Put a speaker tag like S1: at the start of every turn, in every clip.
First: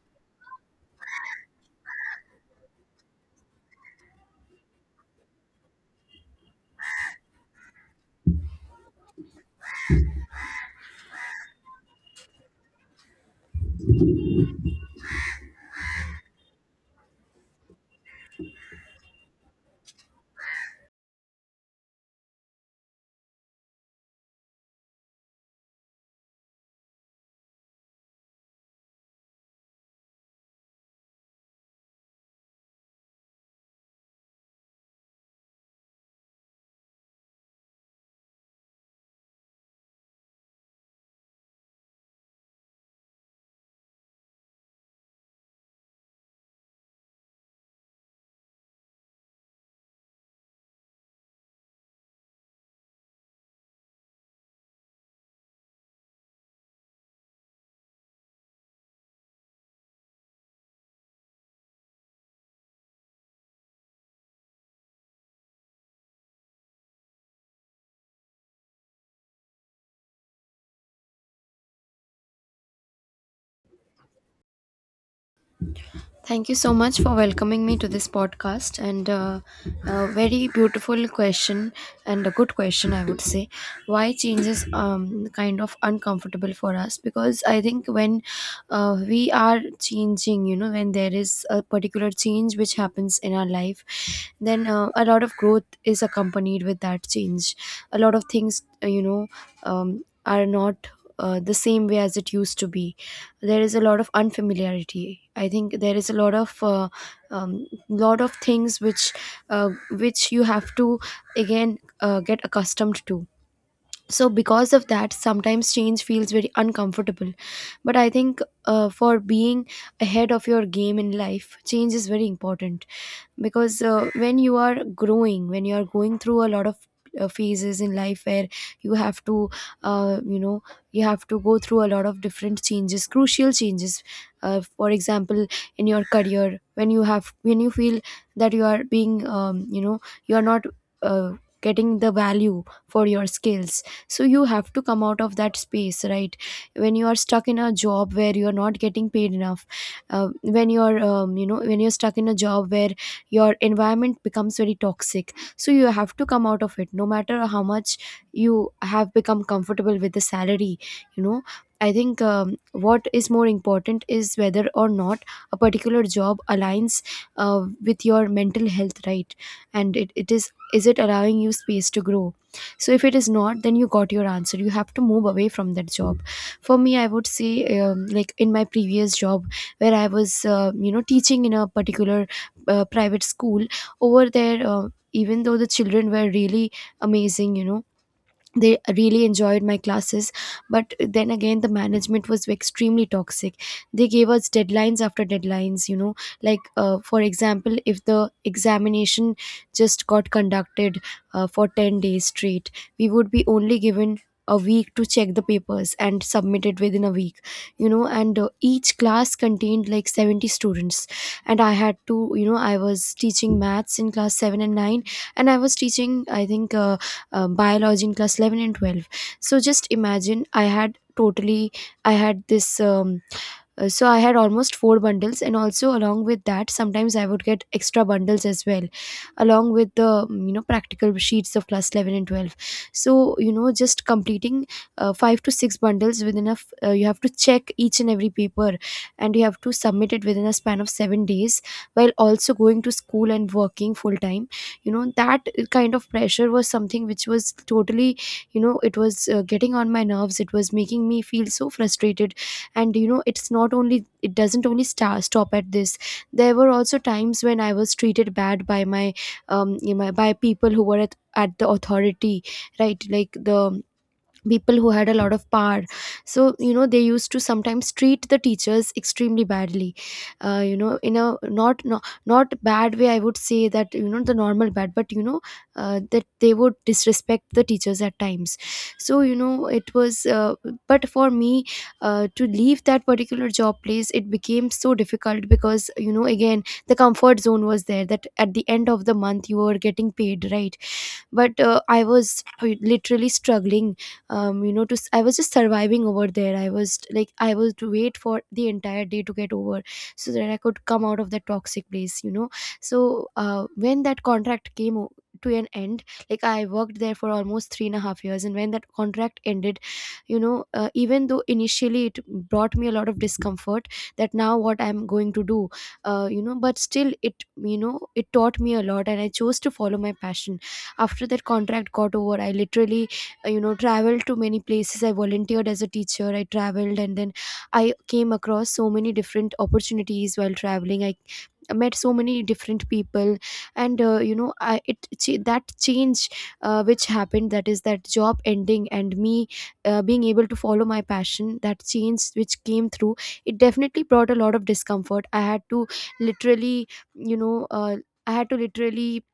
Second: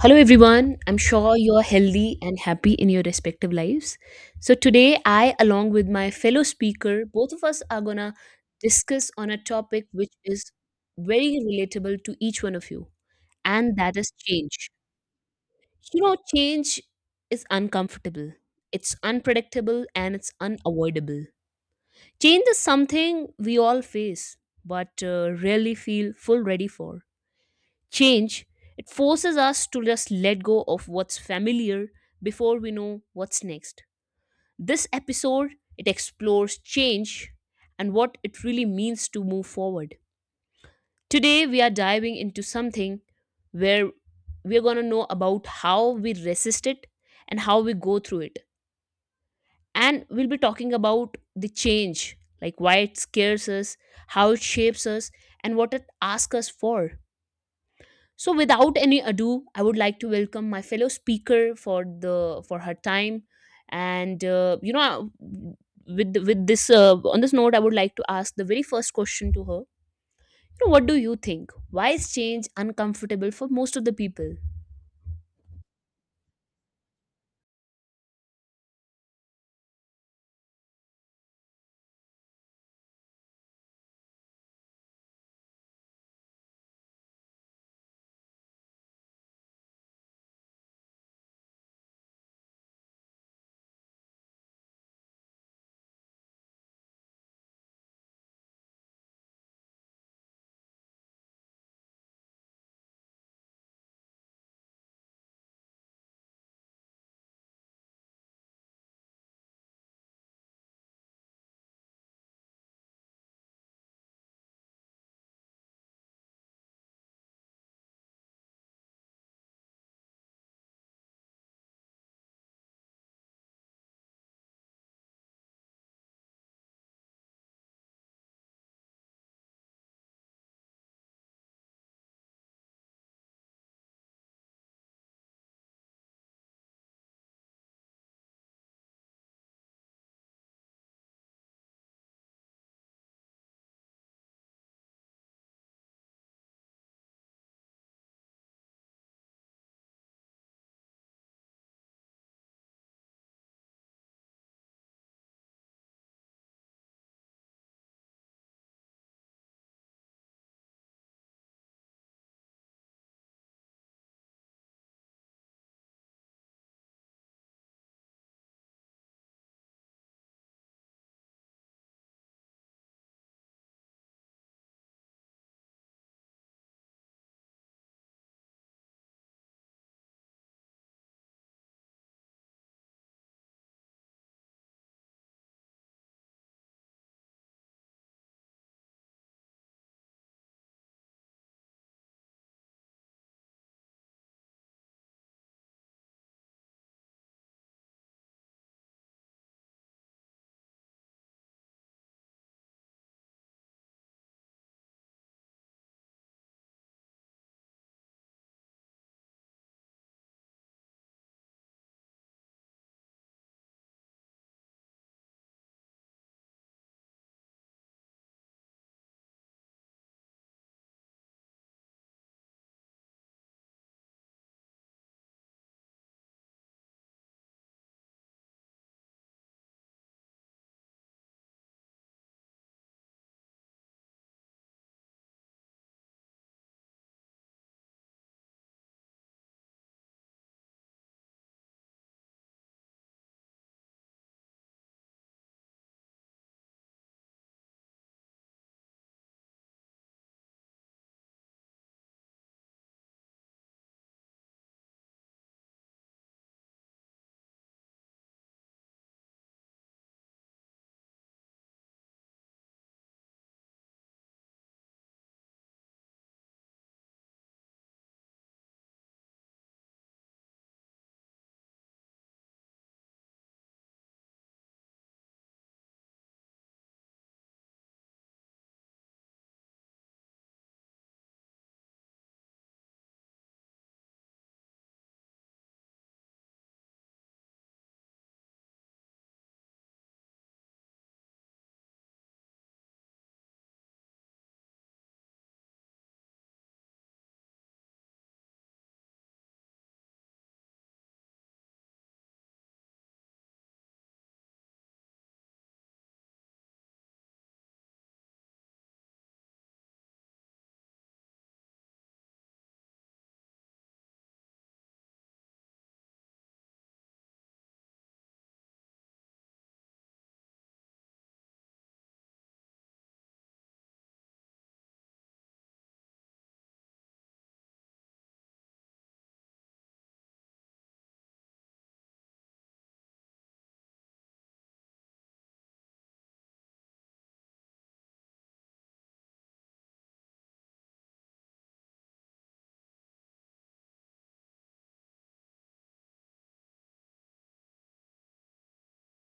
S1: Hello, everyone. I'm sure you're healthy and happy in your respective lives. So, today, I, along with my fellow speaker, both of us are gonna discuss on a topic which is very relatable to each one of you, and that is change. You know, change is uncomfortable, it's unpredictable, and it's unavoidable. Change is something we all face, but rarely feel full ready for. Change, it forces us to just let go of what's familiar before we know what's next. This episode, it explores change and what it really means to move forward. Today, we are diving into something where we're going to know about how we resist it and how we go through it. And we'll be talking about the change, like why it scares us, how it shapes us, and what it asks us for. So without any ado, I would like to welcome my fellow speaker for the for her time, and with this on this note, I would like to ask the very first question to her. You know, what do you think? Why is change uncomfortable for most of the people?
S2: Thank you so much for welcoming me to this podcast, and a very beautiful question and a good question, I would say. Why change is kind of uncomfortable for us? Because I think when we are changing, when there is a particular change which happens in our life, then a lot of growth is accompanied with that change. A lot of things, are not the same way as it used to be. There is a lot of unfamiliarity. I think there is a lot of things which you have to again get accustomed to. So because of that, sometimes change feels very uncomfortable. But I think, for being ahead of your game in life, change is very important. Because when you are growing, when you are going through a lot of phases in life where you have to, uh, you know you have to go through a lot of different changes, crucial changes. For example, in your career, when you have, when you feel that you are being, you are not uh, getting the value for your skills, so you have to come out of that space, right? When you are stuck in a job where you are not getting paid enough, when you are, when you're stuck in a job where your environment becomes very toxic, so you have to come out of it no matter how much you have become comfortable with the salary. you know I think what is more important is whether or not a particular job aligns uh, with your mental health, right? And it is it allowing you space to grow? So if it is not, then you got your answer. You have to move away from that job. For me, I would say, like in my previous job, where I was teaching in a particular private school. Over there, even though the children were really amazing, they really enjoyed my classes, but then again, the management was extremely toxic. They gave us deadlines after deadlines, like for example, if the examination just got conducted for 10 days straight, we would be only given a week to check the papers and submit it within a week. And each class contained like 70 students, and I had to, I was teaching maths in class 7 and 9, and I was teaching, I think, biology in class 11 and 12. So just imagine, I had totally, I had this, so I had almost four bundles, and also along with that, sometimes I would get extra bundles as well, along with the practical sheets of class 11 and 12. So, just completing five to six bundles within a you have to check each and every paper, and you have to submit it within a span of 7 days, while also going to school and working full time. That kind of pressure was something which was totally, it was getting on my nerves. It was making me feel so frustrated. And it's not only, it doesn't only sta stop at this. There were also times when I was treated bad by my, by people who were at the authority, right? Like the people who had a lot of power. So they used to sometimes treat the teachers extremely badly, in a not, not not bad way, I would say. That the normal bad. But that they would disrespect the teachers at times. So you know it was but for me, to leave that particular job place, it became so difficult, because again, the comfort zone was there, that at the end of the month you were getting paid, right? But I was literally struggling. To I was just surviving over there. I was like, I was to wait for the entire day to get over, so that I could come out of that toxic place. So when that contract came to an end, like I worked there for almost 3.5 years, and when that contract ended, even though initially it brought me a lot of discomfort, that now what I'm going to do, but still it, it taught me a lot, and I chose to follow my passion. After that contract got over, I literally, traveled to many places. I volunteered as a teacher. I traveled, and then I came across so many different opportunities while traveling. I met so many different people, and that change which happened, that is, that job ending and me being able to follow my passion, that change which came through, it definitely brought a lot of discomfort. I had to, literally, you know uh, I had to literally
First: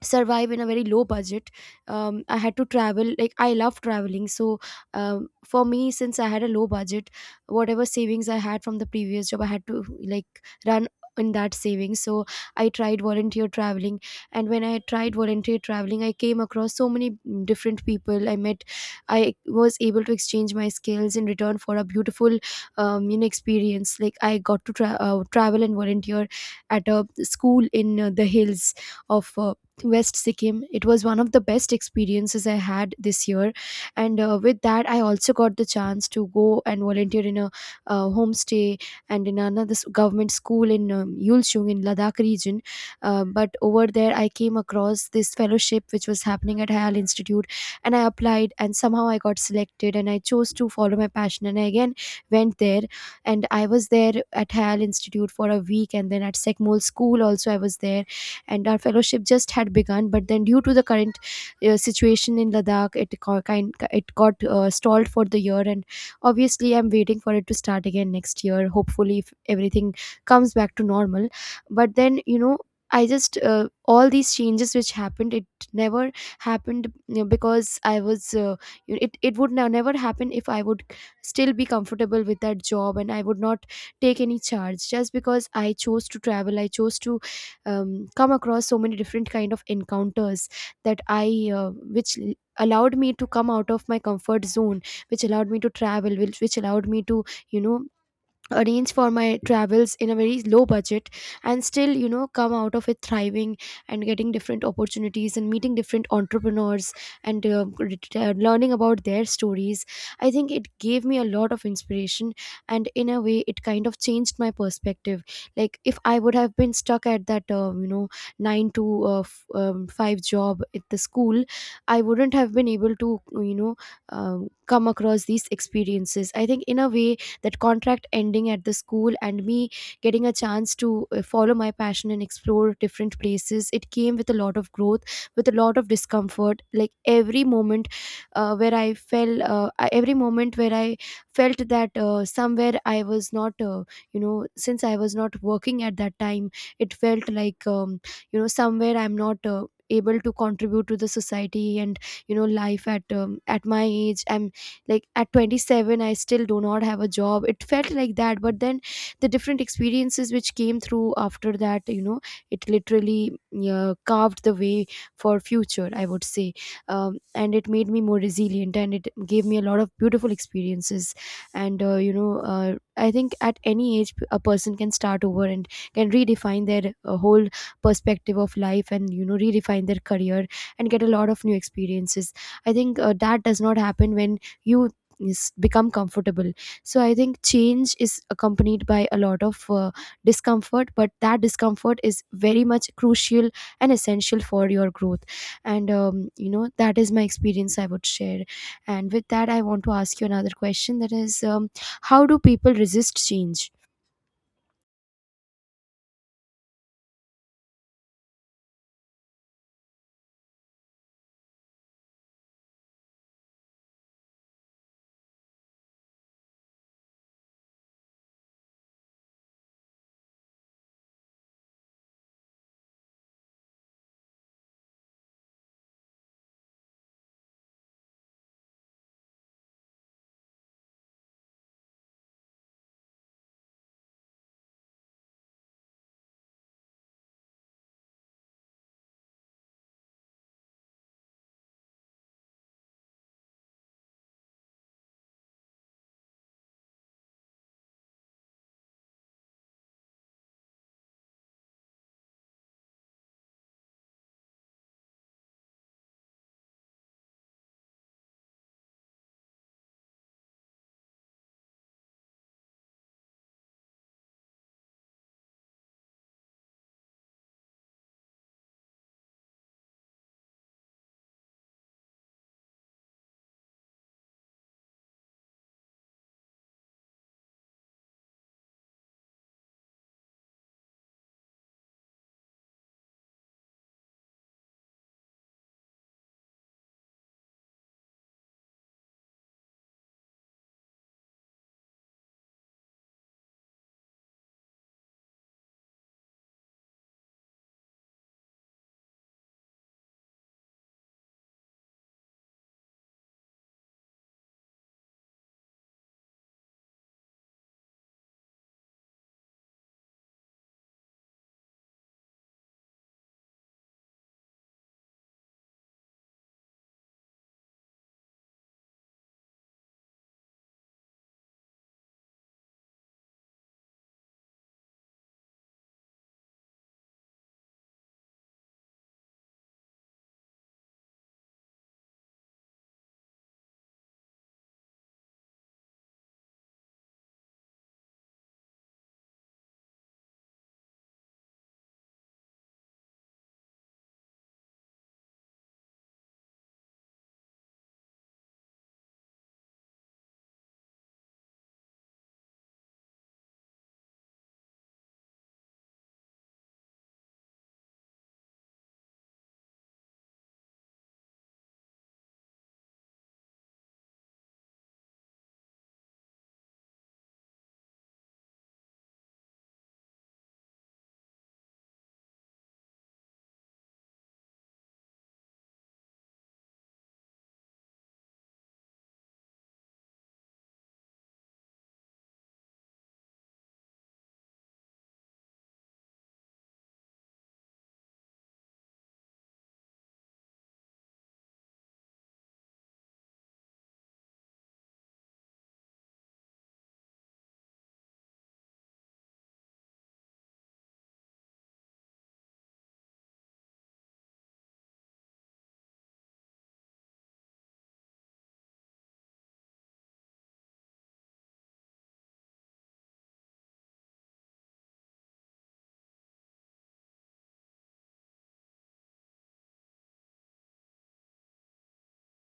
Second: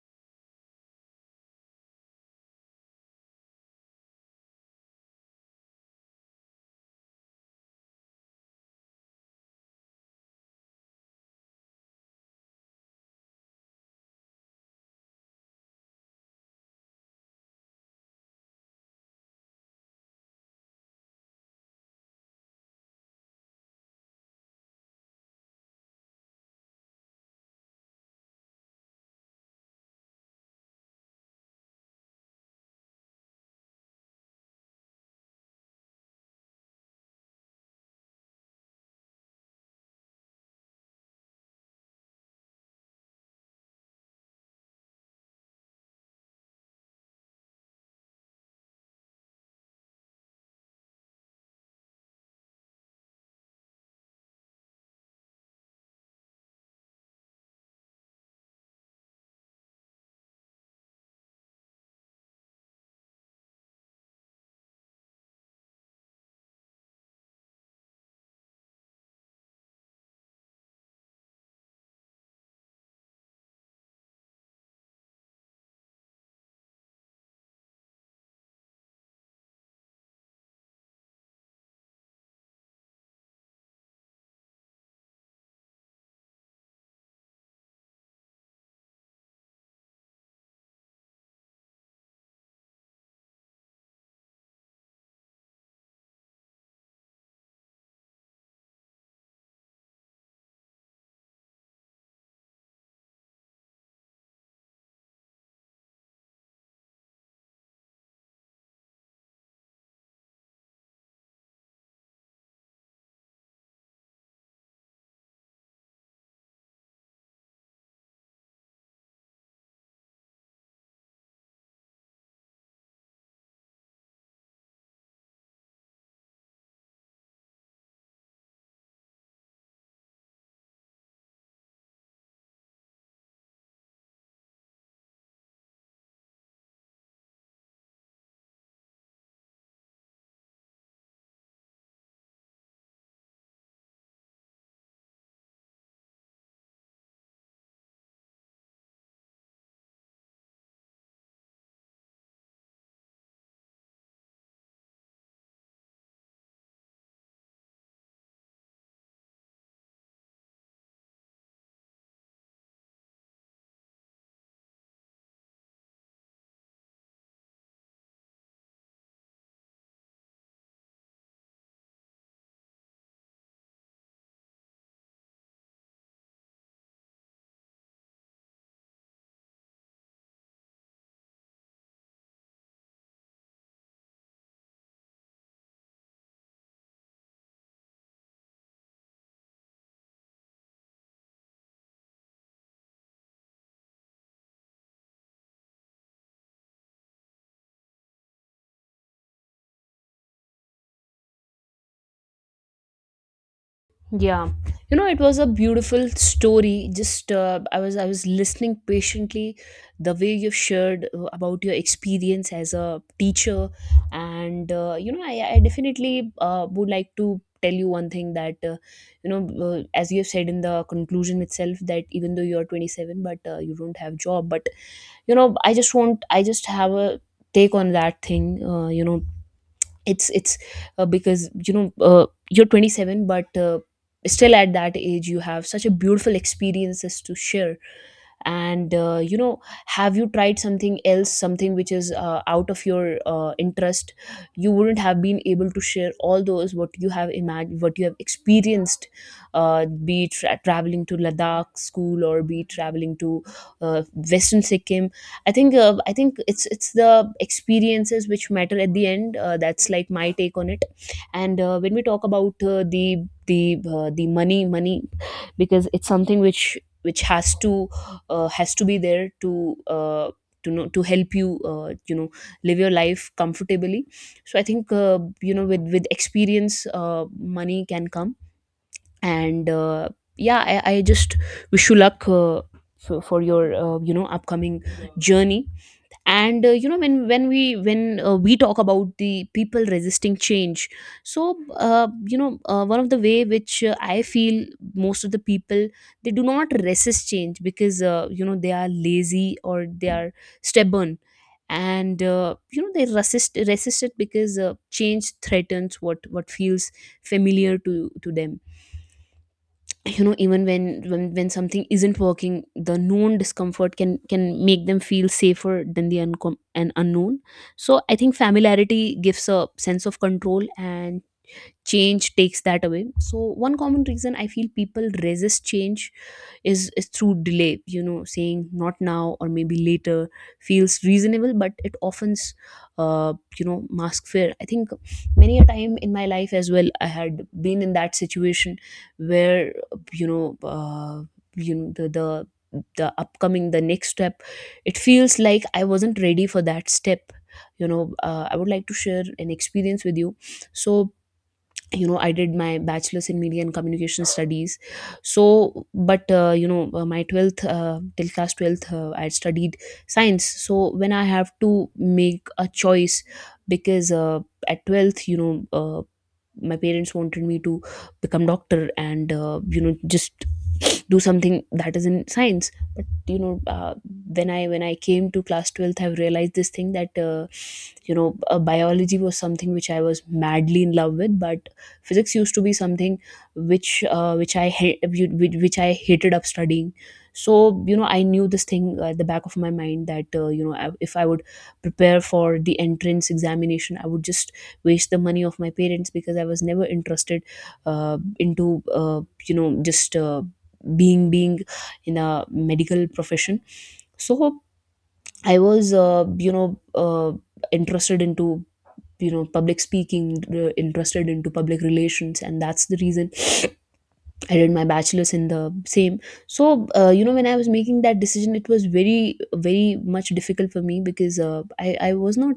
S2: survive in a very low budget. I had to travel. Like, I love traveling, so for me, since I had a low budget, whatever savings I had from the previous job, I had to, like, run in that savings. So I tried volunteer traveling, and when I tried volunteer traveling, I came across so many different people I met. I was able to exchange my skills in return for a beautiful, experience. Like, I got to travel and volunteer at a school in the hills of West Sikkim. It was one of the best experiences I had this year, and with that, I also got the chance to go and volunteer in a homestay, and in another government school in Yulchung, in Ladakh region. But over there, I came across this fellowship which was happening at Hayal Institute, and I applied, and somehow I got selected, and I chose to follow my passion, and I again went there, and I was there at Hayal Institute for a week, and then at Sekmol School also I was there. And our fellowship just had begun, but then, due to the current situation in Ladakh, it kind it got stalled for the year, and obviously I'm waiting for it to start again next year, hopefully, if everything comes back to normal. But then, I just all these changes which happened, it never happened, because I was, it would now never happen if I would still be comfortable with that job, and I would not take any charge. Just because I chose to travel, I chose to come across so many different kind of encounters, that I allowed me to come out of my comfort zone, which allowed me to travel, which allowed me to, you know arrange for my travels in a very low budget, and still, come out of it thriving, and getting different opportunities and meeting different entrepreneurs, and learning about their stories. I think it gave me a lot of inspiration, and in a way, it kind of changed my perspective. Like, if I would have been stuck at that, 9 to 5 job at the school, I wouldn't have been able to, come across these experiences. I think, in a way, that contract ending at the school and me getting a chance to follow my passion and explore different places, it came with a lot of growth, with a lot of discomfort. Like, every moment where every moment where I felt that somewhere I was not, since I was not working at that time, it felt like, somewhere I'm not able to contribute to the society. And life at, at my age, I'm, like, at 27, I still do not have a job. It felt like that. But then the different experiences which came through after that, it literally, yeah, carved the way for future, I would say. And it made me more resilient, and it gave me a lot of beautiful experiences. And I think at any age, a person can start over and can redefine their whole perspective of life, and redefine their career, and get a lot of new experiences. I think that does not happen when you is become comfortable. So I think change is accompanied by a lot of discomfort, but that discomfort is very much crucial and essential for your growth. And you know, that is my experience I would share. And with that I want to ask you another question, that is, how do people resist change?
S1: Yeah, you know, it was a beautiful story. Just I was listening patiently, the way you have shared about your experience as a teacher, and you know, I definitely would like to tell you one thing that you know, as you have said in the conclusion itself, that even though you are 27, but you don't have job, but you know, I just have a take on that thing. You know, it's because you know you're 27, but still at that age you have such a beautiful experiences to share, and you know, have you tried something else, something which is out of your interest? You wouldn't have been able to share all those what you have imagined, what you have experienced, be it traveling to Ladakh school or be it traveling to uh, Western Sikkim. I think I think it's the experiences which matter at the end. That's like my take on it. And when we talk about the money, because it's something which has to be there to know to help you you know, live your life comfortably. So I think you know, with with experience, money can come. And yeah, I just wish you luck for your you know, upcoming journey. And you know, when we talk about the people resisting change. So you know, one of the way which I feel most of the people, they do not resist change because you know, they are lazy or they are stubborn, and you know, they resist it because change threatens what feels familiar to them. You know, even when something isn't working, the known discomfort can make them feel safer than the and unknown. So I think familiarity gives a sense of control, and change takes that away. So one common reason I feel people resist change is through delay. You know, saying "not now" or "maybe later" feels reasonable, but it often you know, mask fear. I think many a time in my life as well I had been in that situation where you know uh, you know, the upcoming, the next step, it feels like I wasn't ready for that step. You know, I would like to share an experience with you. So you know, I did my bachelor's in media and communication studies. So but you know, my 12th, till class 12th, I had studied science. So when I have to make a choice, because at 12th, you know, my parents wanted me to become doctor and you know, just do something that is in science. You know, when I came to class 12th, I've realized this thing that you know, biology was something which I was madly in love with, but physics used to be something which I hate which I hated up studying. So you know, I knew this thing at the back of my mind that you know, if I would prepare for the entrance examination, I would just waste the money of my parents, because I was never interested uh, into you know just being in a medical profession. So I was you know, uh, interested into, you know, public speaking, interested into public relations, and that's the reason I did my bachelor's in the same. So, you know, when I was making that decision, it was very, very much difficult for me, because I was not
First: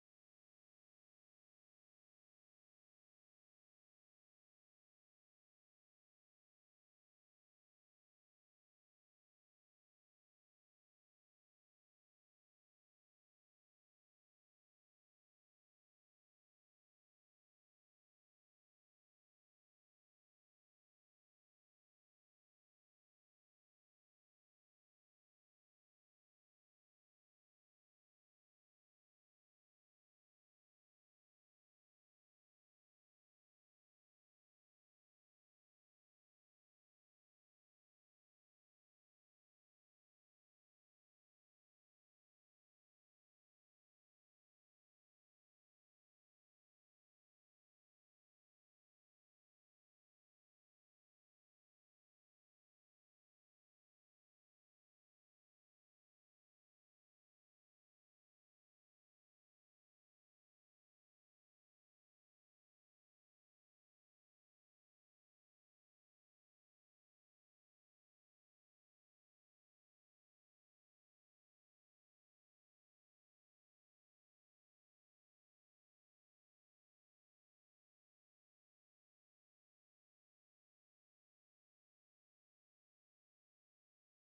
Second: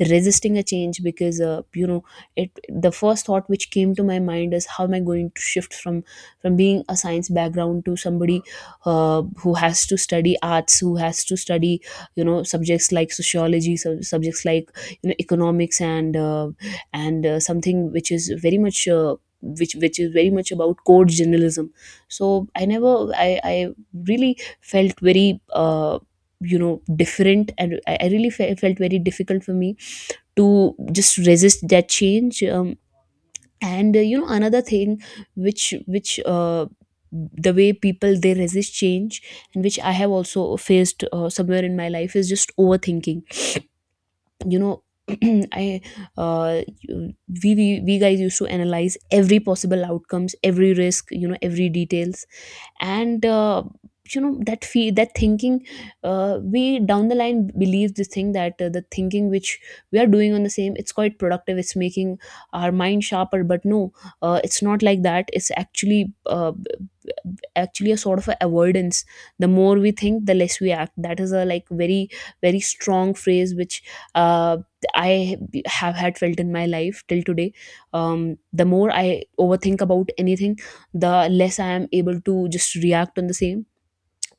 S1: resisting a change because, you know, it, the first thought which came to my mind is how am I going to shift from being a science background to somebody who has to study arts, who has to study, you know, subjects like sociology, subjects like, you know, economics, and something which is very much which is very much about code journalism. So I never I really felt very you know, different, and I really felt very difficult for me to just resist that change. And you know, another thing which the way people, they resist change, and which I have also faced somewhere in my life, is just overthinking. You know, i uh you- we, we guys used to analyze every possible outcomes, every risk, you know, every details. And you know, that thinking, we down the line believe this thing that the thinking which we are doing on the same, it's quite productive, it's making our mind sharper. But no, it's not like that. It's actually a sort of a avoidance. The more we think, the less we act. That is a like very, very strong phrase which uh, I have had felt in my life till today. The more I overthink about anything, the less I am able to just react on the same.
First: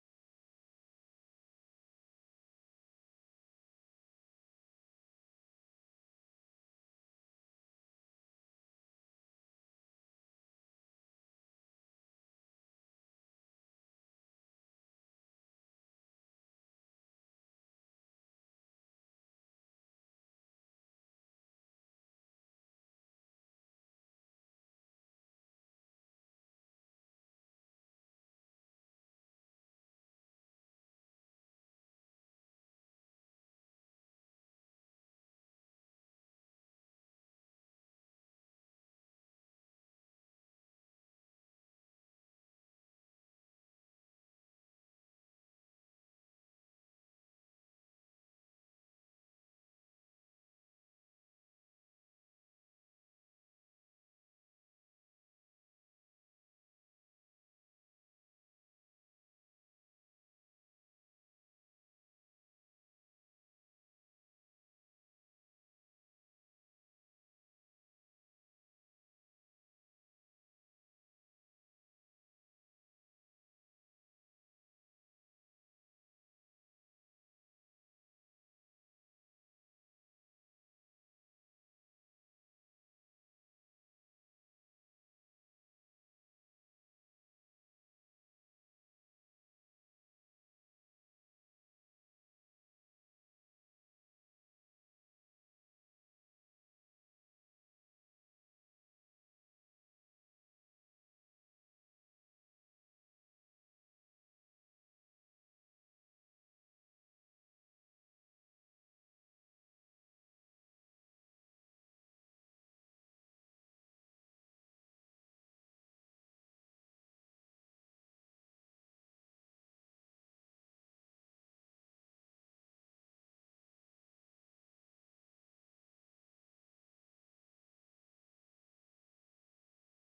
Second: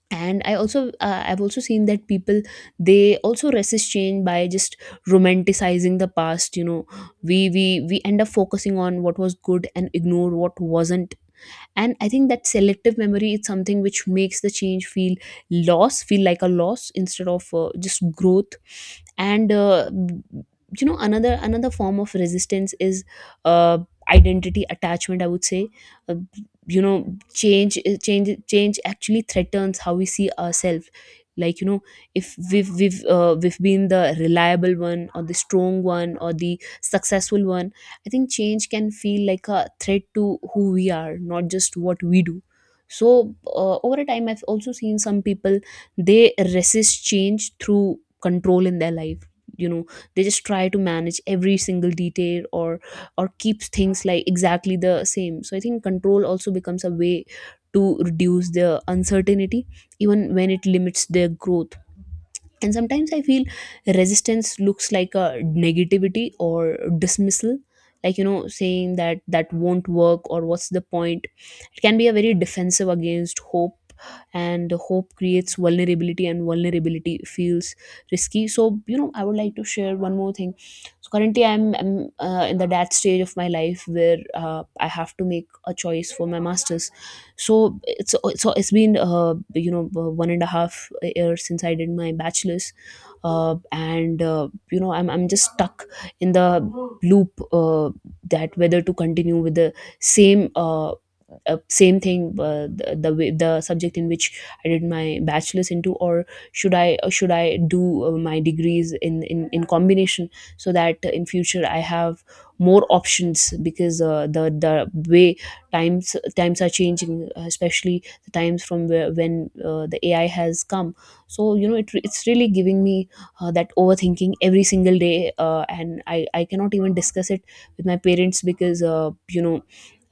S1: And I also I've also seen that people, they also resist change by just romanticizing the past. You know, we end up focusing on what was good and ignore what wasn't. And I think that selective memory is something which makes the change feel loss feel like a loss instead of just growth. And you know, another form of resistance is uh, identity attachment, I would say. uh, you know, change actually threatens how we see ourselves. Like, you know, if we've been the reliable one or the strong one or the successful one, I think change can feel like a threat to who we are, not just what we do. So, over a time, I've also seen some people, they resist change through control in their life. You know, they just try to manage every single detail or keep things like exactly the same. So I think control also becomes a way to reduce their uncertainty, even when it limits their growth. And sometimes I feel resistance looks like a negativity or dismissal, like, saying that, that won't work, or what's the point? It can be a very defensive against hope, and hope creates vulnerability, and vulnerability feels risky. So, I would like to share one more thing. So currently I'm in the that stage of my life where I have to make a choice for my masters. so it's so it's been 1.5 years since I did my bachelor's. And I'm just stuck in the loop, that whether to continue with the same uh, same thing, the subject in which I did my bachelor's into, or should I do my degrees in combination, so that in future I have more options, because the way times are changing, especially the times from when the AI has come. So it's really giving me that overthinking every single day, and I cannot even discuss it with my parents, because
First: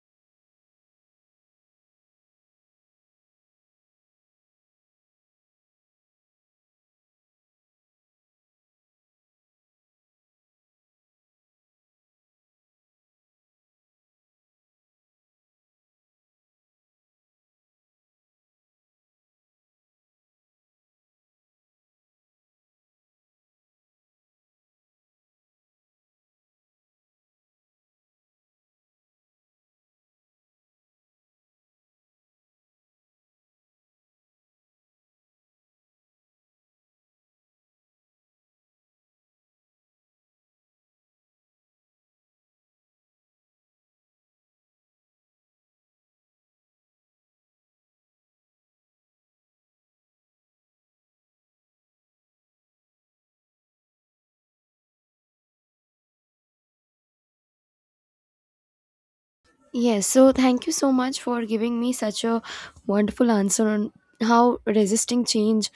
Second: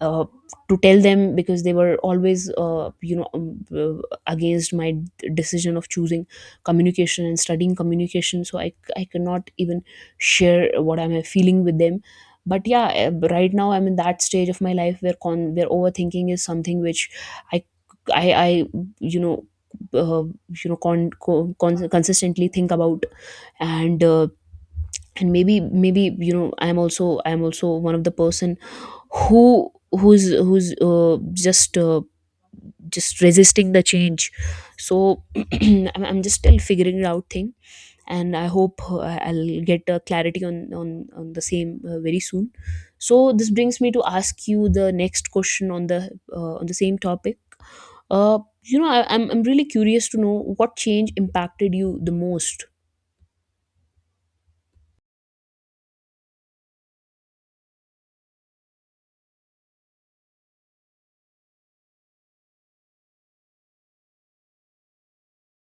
S1: uh, to tell them, because they were always uh, against my decision of choosing communication and studying communication. So I cannot even share what I'm feeling with them. But yeah, right now I'm in that stage of my life where con where overthinking is something which i i i you know uh, consistently think about. And uh, and maybe I'm also one of the person who's just resisting the change. So I'm just still figuring it out thing, and I hope I'll get clarity on the same, very soon. So this brings me to ask you the next question on the same topic. I'm really curious to know what change impacted you the most.
S2: Yes, so thank you so much for giving me such a wonderful answer on how resisting change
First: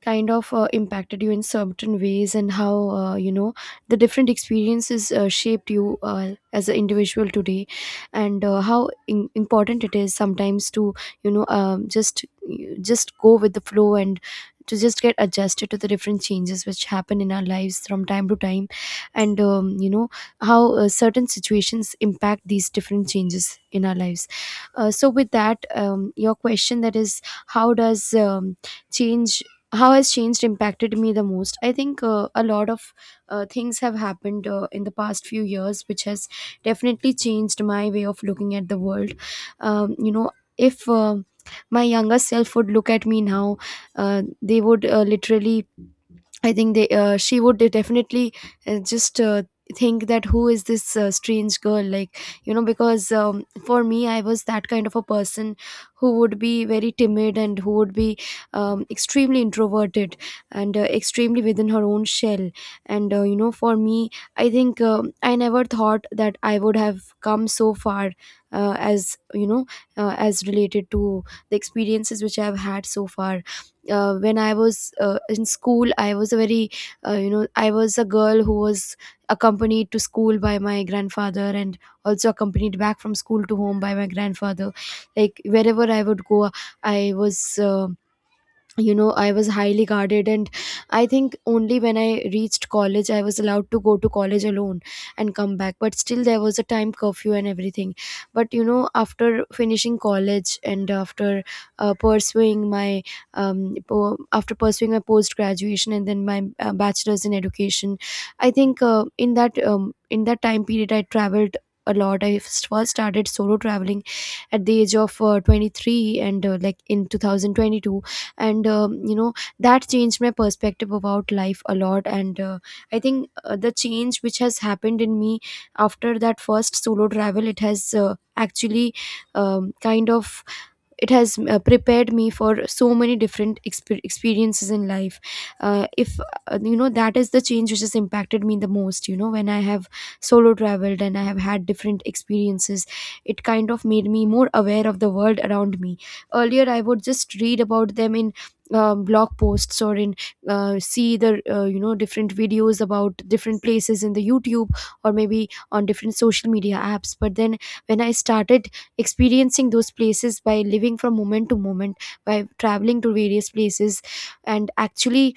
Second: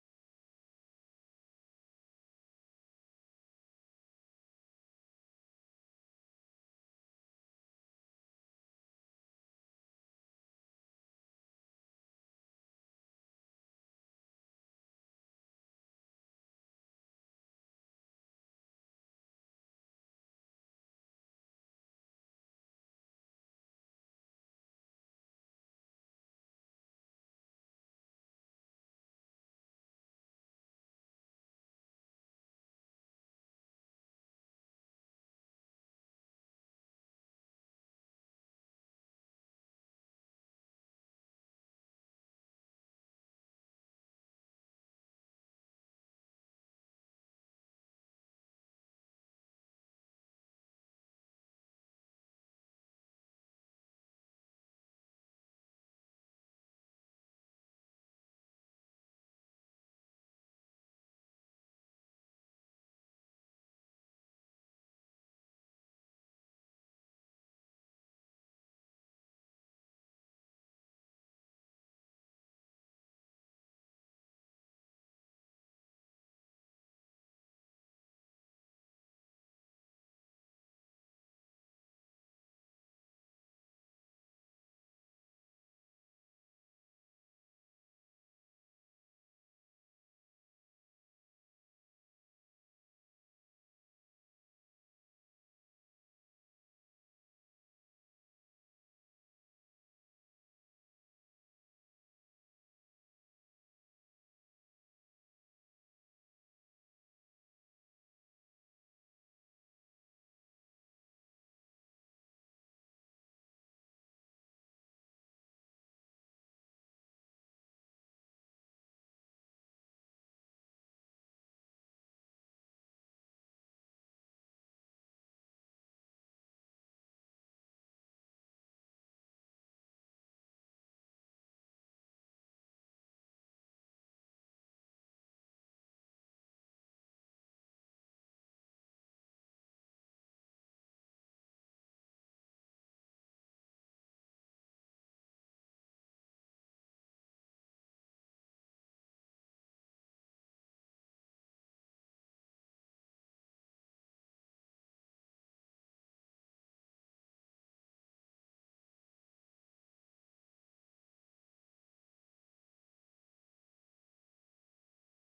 S2: kind of impacted you in certain ways, and how you know, the different experiences shaped you as an individual today, and how important it is sometimes to, you know, just go with the flow, and to just get adjusted to the different changes which happen in our lives from time to time. And you know, how certain situations impact these different changes in our lives. So with that, your question, that is, how does change, how has changed impacted me the most? I think a lot of things have happened in the past few years which has definitely changed my way of looking at the world. You know, if my younger self would look at me now, they would literally, I think they, she would definitely just think that, who is this strange girl, like you know, because for me, I was that kind of a person who would be very timid, and who would be extremely introverted, and extremely within her own shell. And you know, for me, I think I never thought that I would have come so far, as you know, as related to the experiences which I have had so far. When I was in school, I was a very, you know, I was a girl who was accompanied to school by my grandfather, and also accompanied back from school to home by my grandfather. Like, wherever I would go, I was, you know, I was highly guarded. And I think only when I reached college, I was allowed to go to college alone and come back, but still there was a time curfew and everything. But you know, after finishing college, and after pursuing my after pursuing my post graduation, and then my bachelor's in education, I think in that, in that time period I traveled a lot. I first started solo traveling at the age of 23, and like in 2022. And you know, that changed my perspective about life a lot. And I think the change which has happened in me after that first solo travel, it has actually, kind of, it has prepared me for so many different experiences in life. If, you know, that is the change which has impacted me the most. You know, when I have solo traveled and I have had different experiences, it kind of made me more aware of the world around me. Earlier I would just read about them in blog posts, or in, see the you know, different videos about different places in the YouTube, or maybe on different social media apps. But then when I started experiencing those places by living from moment to moment, by traveling to various places, and actually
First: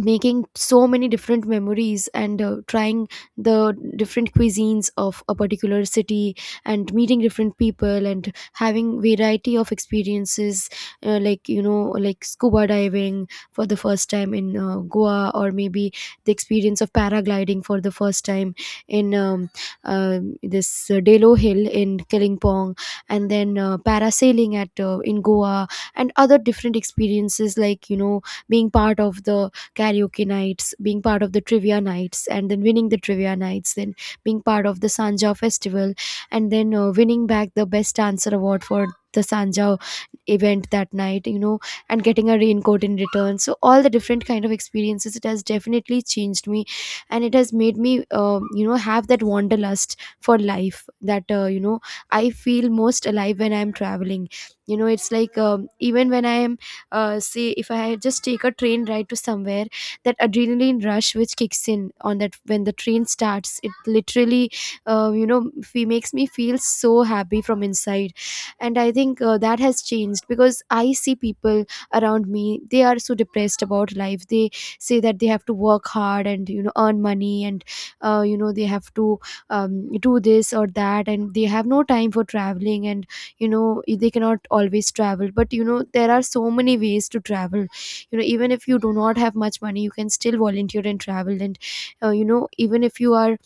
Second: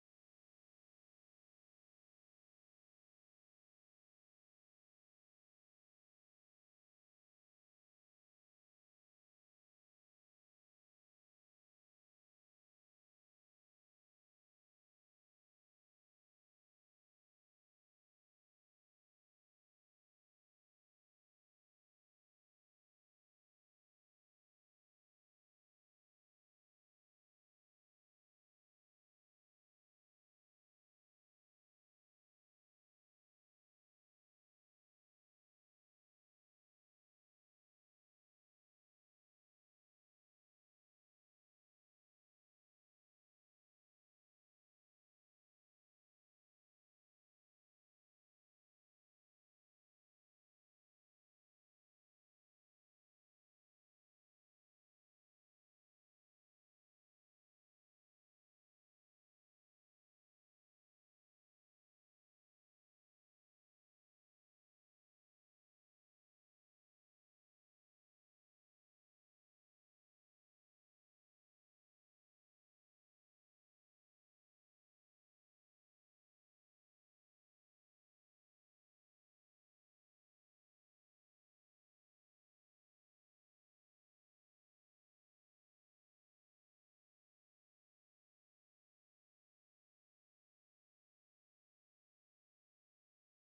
S2: making so many different memories, and trying the different cuisines of a particular city, and meeting different people, and having variety of experiences, like you know, like scuba diving for the first time in Goa, or maybe the experience of paragliding for the first time in this Delo Hill in Kalimpong, and then parasailing at, in Goa, and other different experiences, like you know, being part of the karaoke nights, being part of the trivia nights, and then winning the trivia nights, then being part of the Sanja festival, and then winning back the best dancer award for the Sanja event that night, you know, and getting a raincoat in return. So all the different kind of experiences, it has definitely changed me, and it has made me, you know, have that wanderlust for life. That, you know, I feel most alive when I'm traveling. You know, it's like, even when I am, say, if I just take a train ride to somewhere, that adrenaline rush which kicks in on that, when the train starts, it literally, you know, fe makes me feel so happy from inside. And I think that has changed, because I see people around me, they are so depressed about life. They say that they have to work hard, and you know, earn money, and you know, they have to um, do this or that, and they have no time for traveling. And you know, they cannot always travel, but you know, there are so many ways to travel. You know, even if you do not have much money, you can still volunteer and travel. And you know, even if you are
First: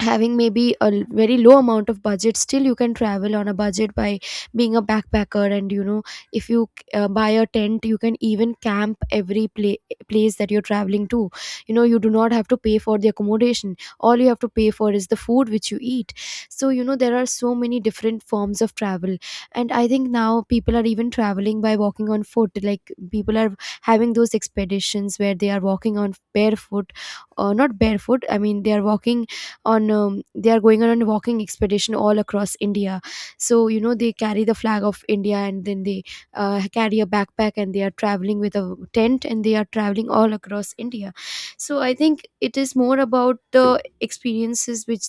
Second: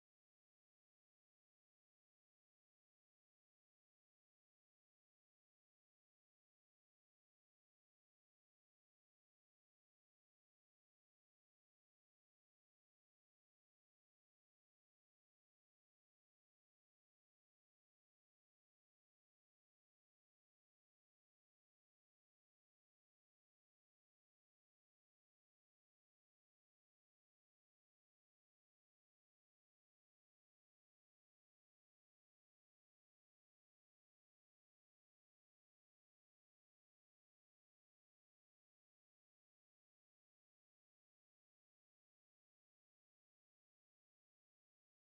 S2: having maybe a very low amount of budget, still you can travel on a budget by being a backpacker. And you know, if you buy a tent, you can even camp every place that you're traveling to. You know, you do not have to pay for the accommodation, all you have to pay for is the food which you eat. So you know, there are so many different forms of travel. And I think now people are even traveling by walking on foot. Like, people are having those expeditions where they are walking on barefoot, not barefoot, I mean they are walking on, they are going on a walking expedition all across India. So you know, they carry the flag of India, and then they carry a backpack, and they are traveling with a tent, and they are traveling all across India. So I think it is more about the experiences which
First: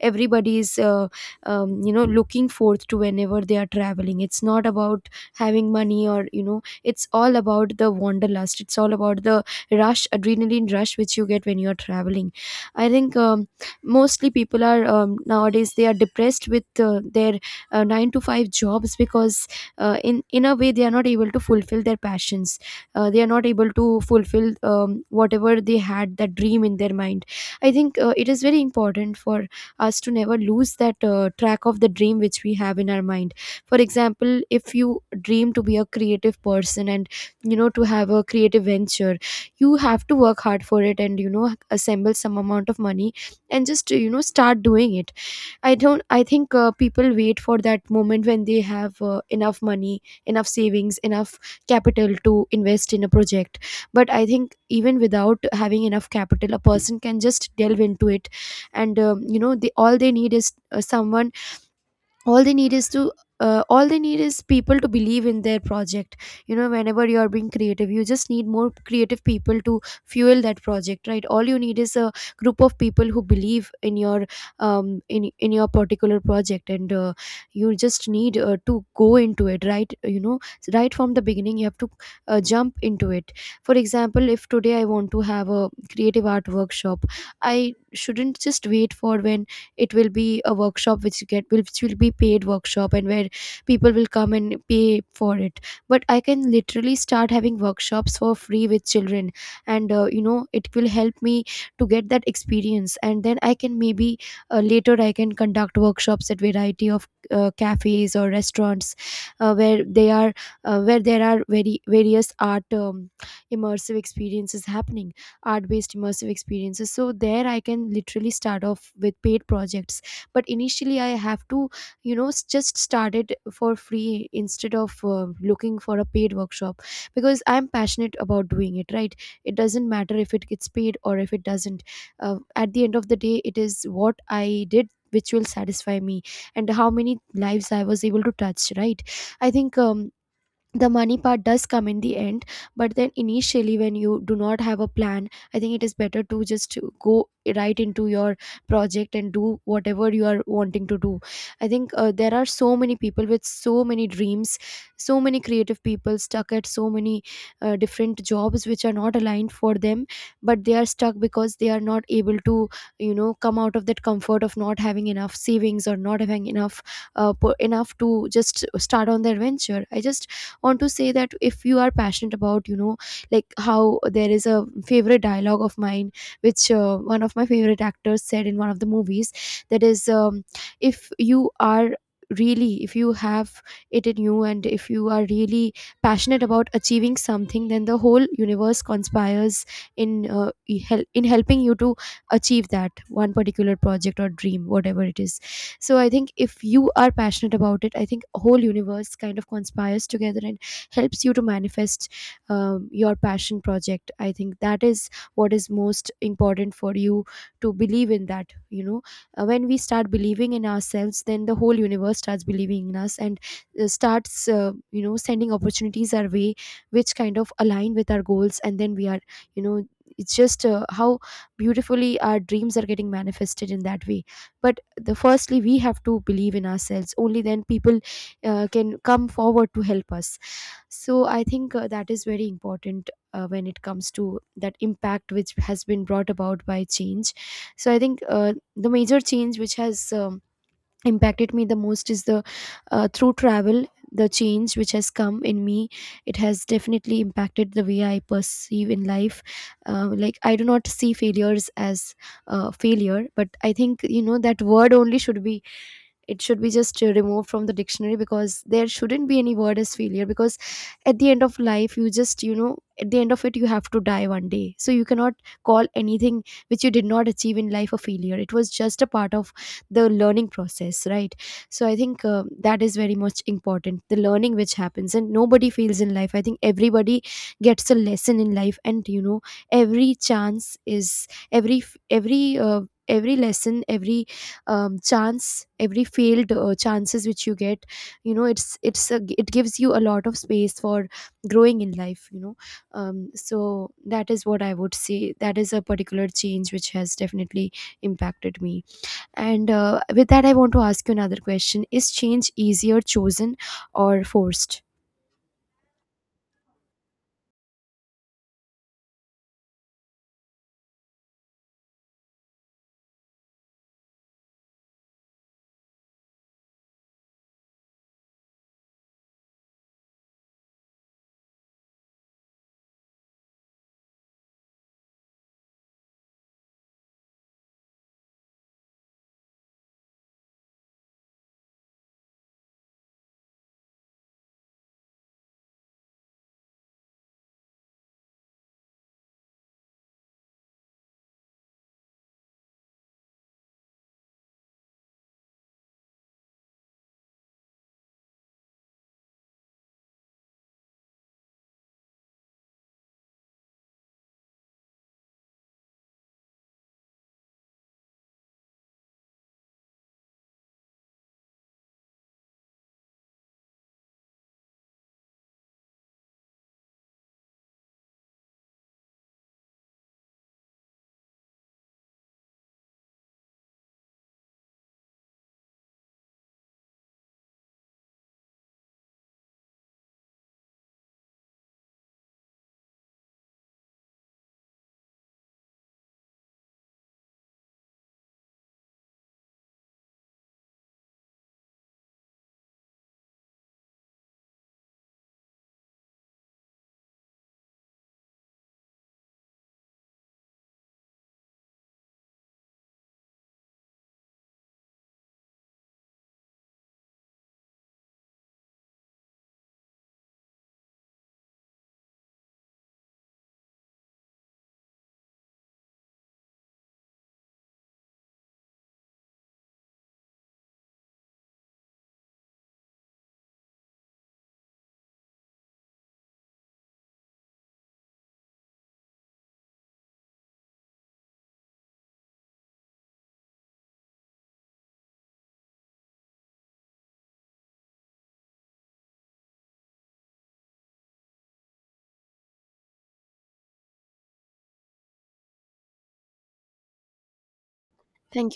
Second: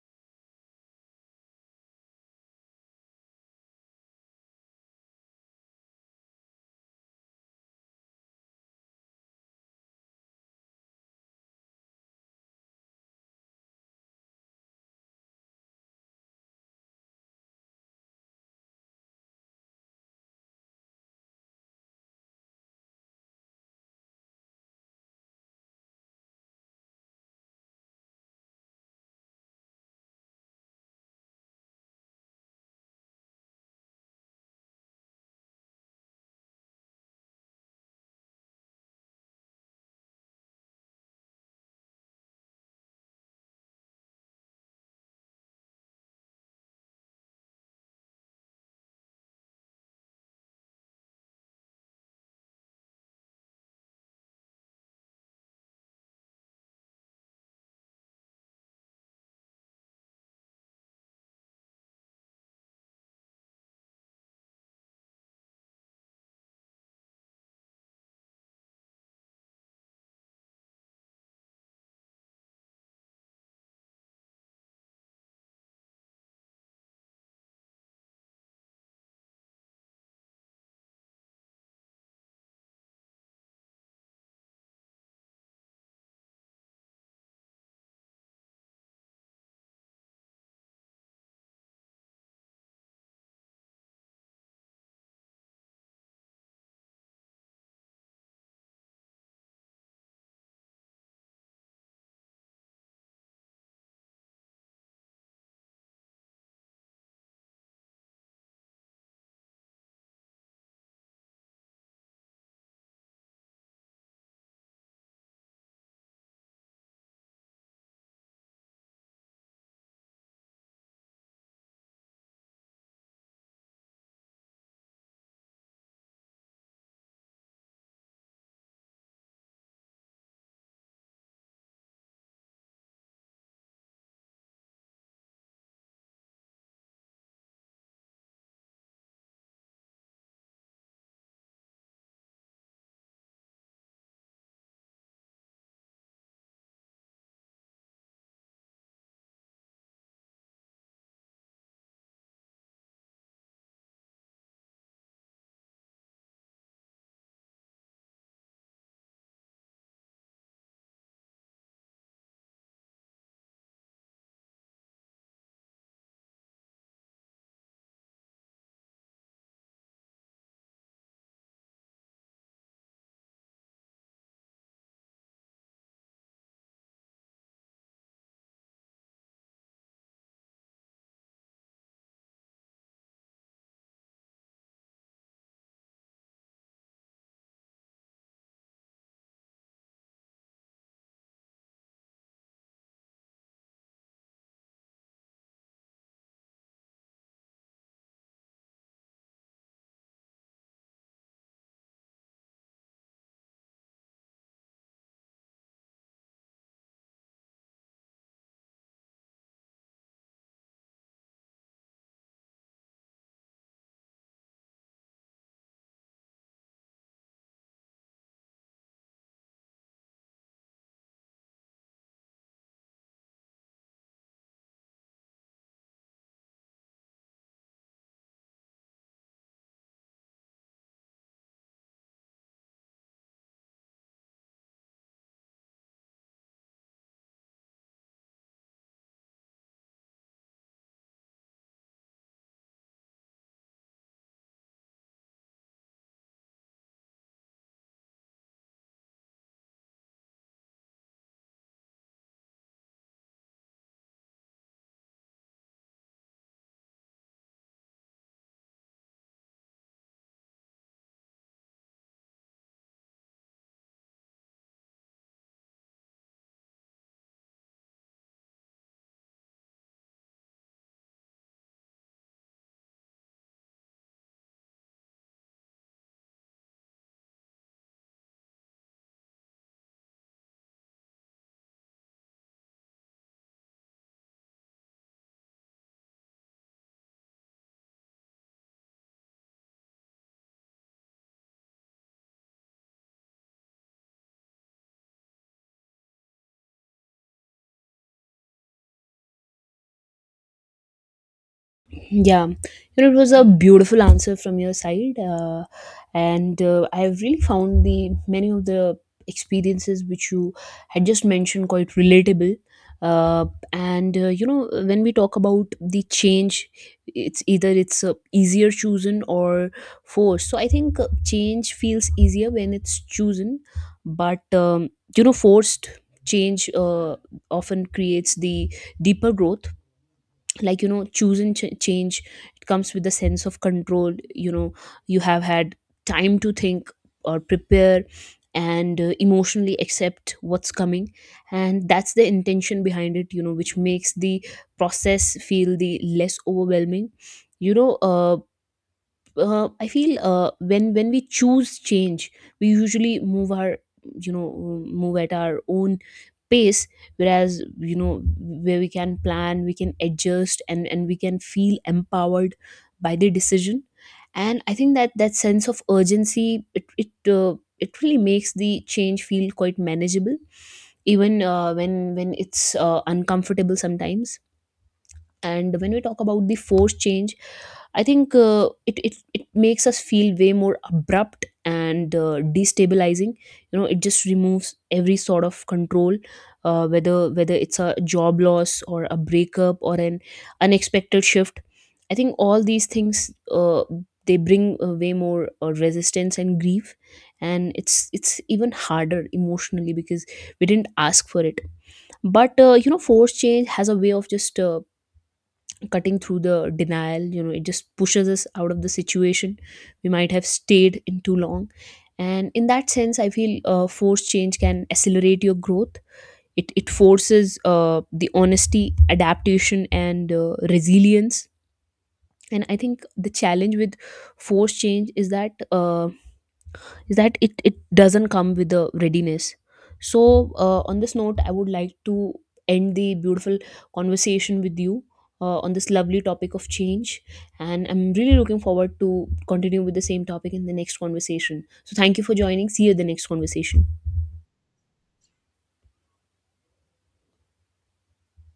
S2: everybody is, you know, looking forth to whenever they are traveling. It's not about having money, or you know, it's all about the wanderlust, it's all about the rush, adrenaline rush which you get when you are traveling. I think mostly people are, nowadays they are depressed with their 9 to 5 jobs, because in a way they are not able to fulfill their passions. They are not able to fulfill, whatever they had, that dream in their mind. I think it is very important for us to never lose that track of the dream which we have in our mind. For example, if you dream to be a creative person, and you know, to have a creative venture, you have to work hard for it, and you know, assemble some amount of money, and just, you know, start doing it. I don't, I think people wait for that moment when they have enough money, enough savings, enough capital to invest in a project. But I think even without having enough capital, a person can just delve into it. And you know, they all, they need is someone, all they need is to, all they need is people to believe in their project. You know, whenever you are being creative, you just need more creative people to fuel that project, right? All you need is a group of people who believe in your, um, in your particular project. And you just need to go into it, right? You know, right from the beginning you have to jump into it. For example, if today I want to have a creative art workshop, I shouldn't just wait for when it will be a workshop which you get, which will be paid workshop, and where people will come and pay for it. But I can literally start having workshops for free with children, and you know, it will help me to get that experience. And then I can maybe later I can conduct workshops at variety of cafes or restaurants, where they are, where there are very various art, immersive experiences happening, art based immersive experiences. So there I can literally start off with paid projects, but initially I have to, you know, just start it for free, instead of looking for a paid workshop, because I'm passionate about doing it, right? It doesn't matter if it gets paid or if it doesn't. At the end of the day, it is what I did which will satisfy me, and how many lives I was able to touch, right? I think the money part does come in the end. But then initially when you do not have a plan, I think it is better To just go right into your project and do whatever you are wanting to do. I think there are so many people with so many dreams, so many creative people stuck at so many different jobs which are not aligned for them, but they are stuck because they are not able to, you know, come out of that comfort of not having enough savings or not having enough enough to just start on their venture. I just want to say that if you are passionate about, you know, like how there is a favorite dialogue of mine which one of my favorite actors said in one of the movies, that is, if you are really, if you have it in you and if you are really passionate about achieving something, then the whole universe conspires in in helping you to achieve that one particular project or dream, whatever it is. So I think if you are passionate about it, I think whole universe kind of conspires together and helps you to manifest your passion project. I think that is what is most important for you, to believe in that, you know. When we start believing in ourselves, then the whole universe starts believing in us and starts, you know, sending opportunities our way which kind of align with our goals, and then we are, you know, it's just how beautifully our dreams are getting manifested in that way. But the firstly we have to believe in ourselves, only then people can come forward to help us. So I think that is very important when it comes to that impact which has been brought about by change. So I think the major change which has impacted me the most is the, through travel, the change which has come in me. It has definitely impacted the way I perceive in life. Uh, like I do not see failures as failure, but I think, you know, that word only should be, it should be just removed from the dictionary, because there shouldn't be any word as failure. Because at the end of life you just, you know, at the end of it you have to die one day, so you cannot call anything which you did not achieve in life a failure. It was just a part of the learning process, right? So I think that is very much important, the learning which happens, and nobody fails in life. I think everybody gets a lesson in life, and you know, every chance is every every uh, every lesson, every chance, every failed chances which you get, you know, it gives you a lot of space for growing in life, you know. Um, so that is what I would say, that is a particular change which has definitely impacted me. And with that I want to ask you another question: is
S1: Yeah,
S2: change easier
S1: it was a
S2: chosen
S1: beautiful
S2: or
S1: answer from your
S2: forced?
S1: side, and I have really found the many of the experiences which you had just mentioned quite relatable. Uh, and when we talk about the change, it's either it's easier chosen or forced. So I think change feels easier when it's chosen, but forced change often creates the deeper growth. Like, choosing change, it comes with a sense of control. You have had time to think or prepare and emotionally accept what's coming, and that's the intention behind it, which makes the process feel the less overwhelming. you know uh, I feel when we choose change, we usually move at our own pace. Whereas, where we can plan, we can adjust, and we can feel empowered by the decision. And I think that that sense of urgency, it really makes the change feel quite manageable, even when it's uncomfortable sometimes. And when we talk about the forced change, I think it makes us feel way more abrupt and destabilizing. You know, it just removes every sort of control, whether it's a job loss or a breakup or an unexpected shift. I think all these things, uh, they bring way more resistance and grief, and it's even harder emotionally because we didn't ask for it. But force change has a way of just cutting through the denial. It just pushes us out of the situation we might have stayed in too long. And in that sense, I feel forced change can accelerate your growth. It forces the honesty, adaptation, and resilience. And I think the challenge with forced change is that it doesn't come with the readiness. So, on this note I would like to end the beautiful conversation with you on this lovely topic of change, and I'm really looking forward to continue with the same topic in the next conversation. So thank you for joining. See you in the next conversation.
S2: Thank